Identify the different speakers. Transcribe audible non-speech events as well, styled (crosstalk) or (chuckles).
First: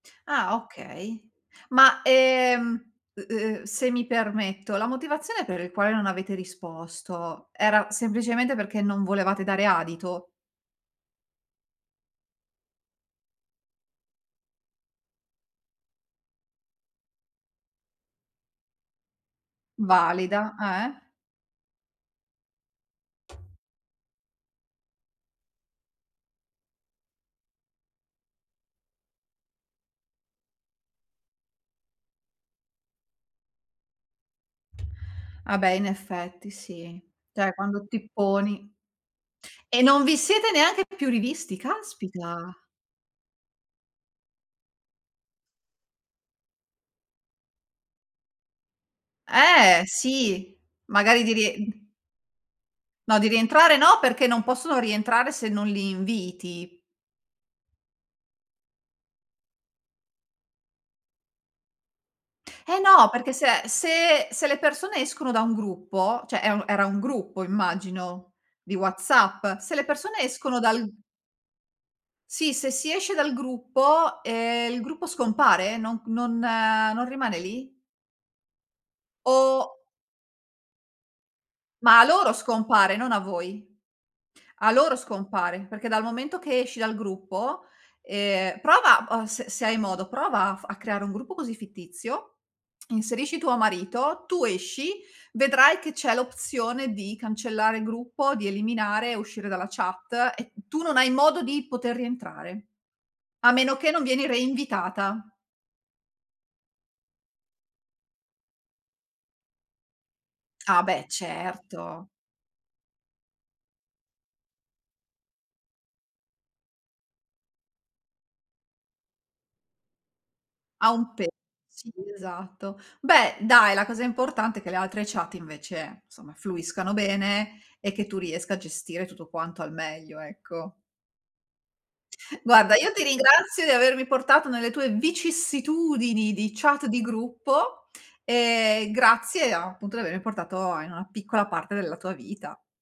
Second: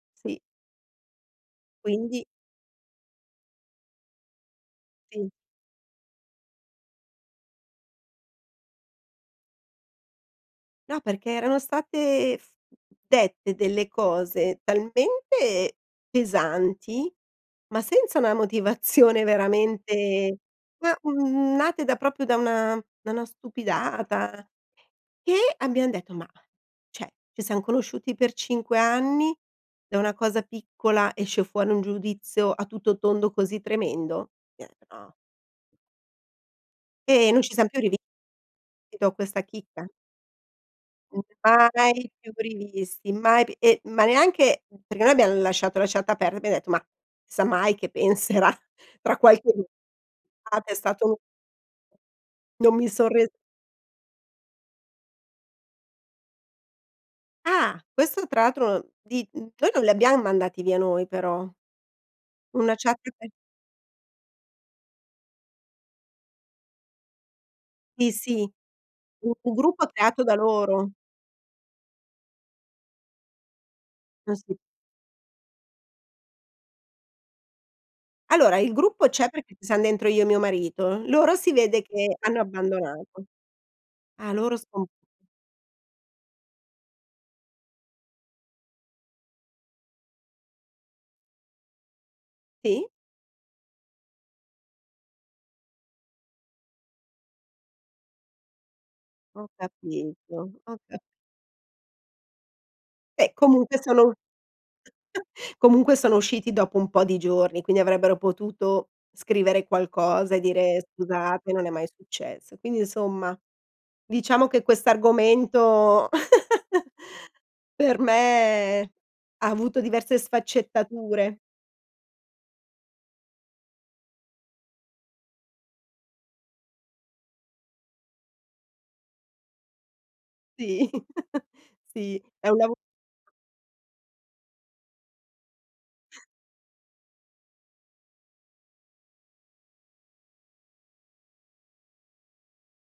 Speaker 1: Sì.
Speaker 2: Ah okay. Ma,
Speaker 1: Quindi
Speaker 2: ehm, u uhm, se mi permetto, la
Speaker 1: Sì.
Speaker 2: motivazione per il quale non avete risposto era semplicemente perché non volevate dare adito?
Speaker 1: No, perché erano state f dette delle cose talmente pesanti, ma senza una motivazione veramente
Speaker 2: Valida, eh.
Speaker 1: ma, mhmm, nate da proprio da una da una stupidata. E abbiam detto: "Ma cioè, ci siam conosciuti per 5 anni, da una cosa piccola esce fuori un giudizio a tutto tondo così tremendo?" (unintelligible)
Speaker 2: Ah beh, in effetti sì.
Speaker 1: E non
Speaker 2: Cioè
Speaker 1: ci siamo più
Speaker 2: quando
Speaker 1: rivi
Speaker 2: ti poni
Speaker 1: ti dò questa
Speaker 2: E
Speaker 1: chicca.
Speaker 2: non vi siete neanche più
Speaker 1: Mh,
Speaker 2: rivisti,
Speaker 1: mai più
Speaker 2: caspita.
Speaker 1: rivisti, mai, p ehm, ma neanche perché noi abbiamo lasciato la chat aperta, abbiam detto: "Mah, si sa mai che penserà, tra qualche"
Speaker 2: Eh sì.
Speaker 1: guarda, è stato
Speaker 2: Magari dire
Speaker 1: Non mi son
Speaker 2: No, di
Speaker 1: re
Speaker 2: rientrare no, perché non possono rientrare se non li inviti.
Speaker 1: Ah, questo tra atro di mhmm, noi non li abbiamo mandati via noi, però. Una
Speaker 2: Eh
Speaker 1: chat
Speaker 2: no,
Speaker 1: pe
Speaker 2: perché se se se le persone escono da un gruppo, cioè e u era gruppo
Speaker 1: Sì,
Speaker 2: immagino,
Speaker 1: sì.
Speaker 2: di
Speaker 1: U un
Speaker 2: WhatsApp, se le
Speaker 1: gruppo
Speaker 2: persone
Speaker 1: creato da
Speaker 2: escono dal
Speaker 1: loro.
Speaker 2: Sì, se si esce dal gruppo,
Speaker 1: Eh sì.
Speaker 2: ehm, il gruppo scompare? Non non non rimane lì?
Speaker 1: Allora, il gruppo c'è perché
Speaker 2: O
Speaker 1: siam dentro io e mio marito. Loro si vede
Speaker 2: Ma a
Speaker 1: che
Speaker 2: loro
Speaker 1: hanno
Speaker 2: scompare, non a
Speaker 1: abbandonato.
Speaker 2: voi.
Speaker 1: Ah, loro
Speaker 2: A
Speaker 1: scom
Speaker 2: loro scompare, perché dal momento che esci dal gruppo, ehm prova o s se hai modo, prova a f a creare un gruppo così fittizio,
Speaker 1: Sì.
Speaker 2: inserisci tuo marito, tu esci, vedrai che c'è l'opzione di cancellare il gruppo, di eliminare e uscire
Speaker 1: Ho
Speaker 2: dalla chat
Speaker 1: capito,
Speaker 2: e
Speaker 1: ho
Speaker 2: tu non
Speaker 1: ca
Speaker 2: hai modo di poter rientrare.
Speaker 1: Eh,
Speaker 2: A meno
Speaker 1: comunque
Speaker 2: che
Speaker 1: sono
Speaker 2: non
Speaker 1: u
Speaker 2: vieni reinvitata.
Speaker 1: (chuckles) comunque sono usciti dopo un po' di giorni, quindi avrebbero potuto scrivere qualcosa e
Speaker 2: Ah
Speaker 1: dire:
Speaker 2: beh,
Speaker 1: "Scusate, non è mai
Speaker 2: certo.
Speaker 1: successo". Quindi insomma, diciamo che quest'argomento (chuckles) per me ha avuto diverse
Speaker 2: Ha un pe
Speaker 1: sfaccettature.
Speaker 2: sì, esatto. Beh dai, la cosa importante è che le altre chat invece, insomma fluiscano bene e che tu riesca a gestire tutto quanto al meglio, ecco.
Speaker 1: Sì, (chuckles) sì, è un
Speaker 2: Guarda,
Speaker 1: lavo
Speaker 2: io ti ringrazio di avermi portato nelle tue vicissitudini di chat di gruppo. Ehm, grazie a appunto di avere portato a in una piccola parte della tua vita.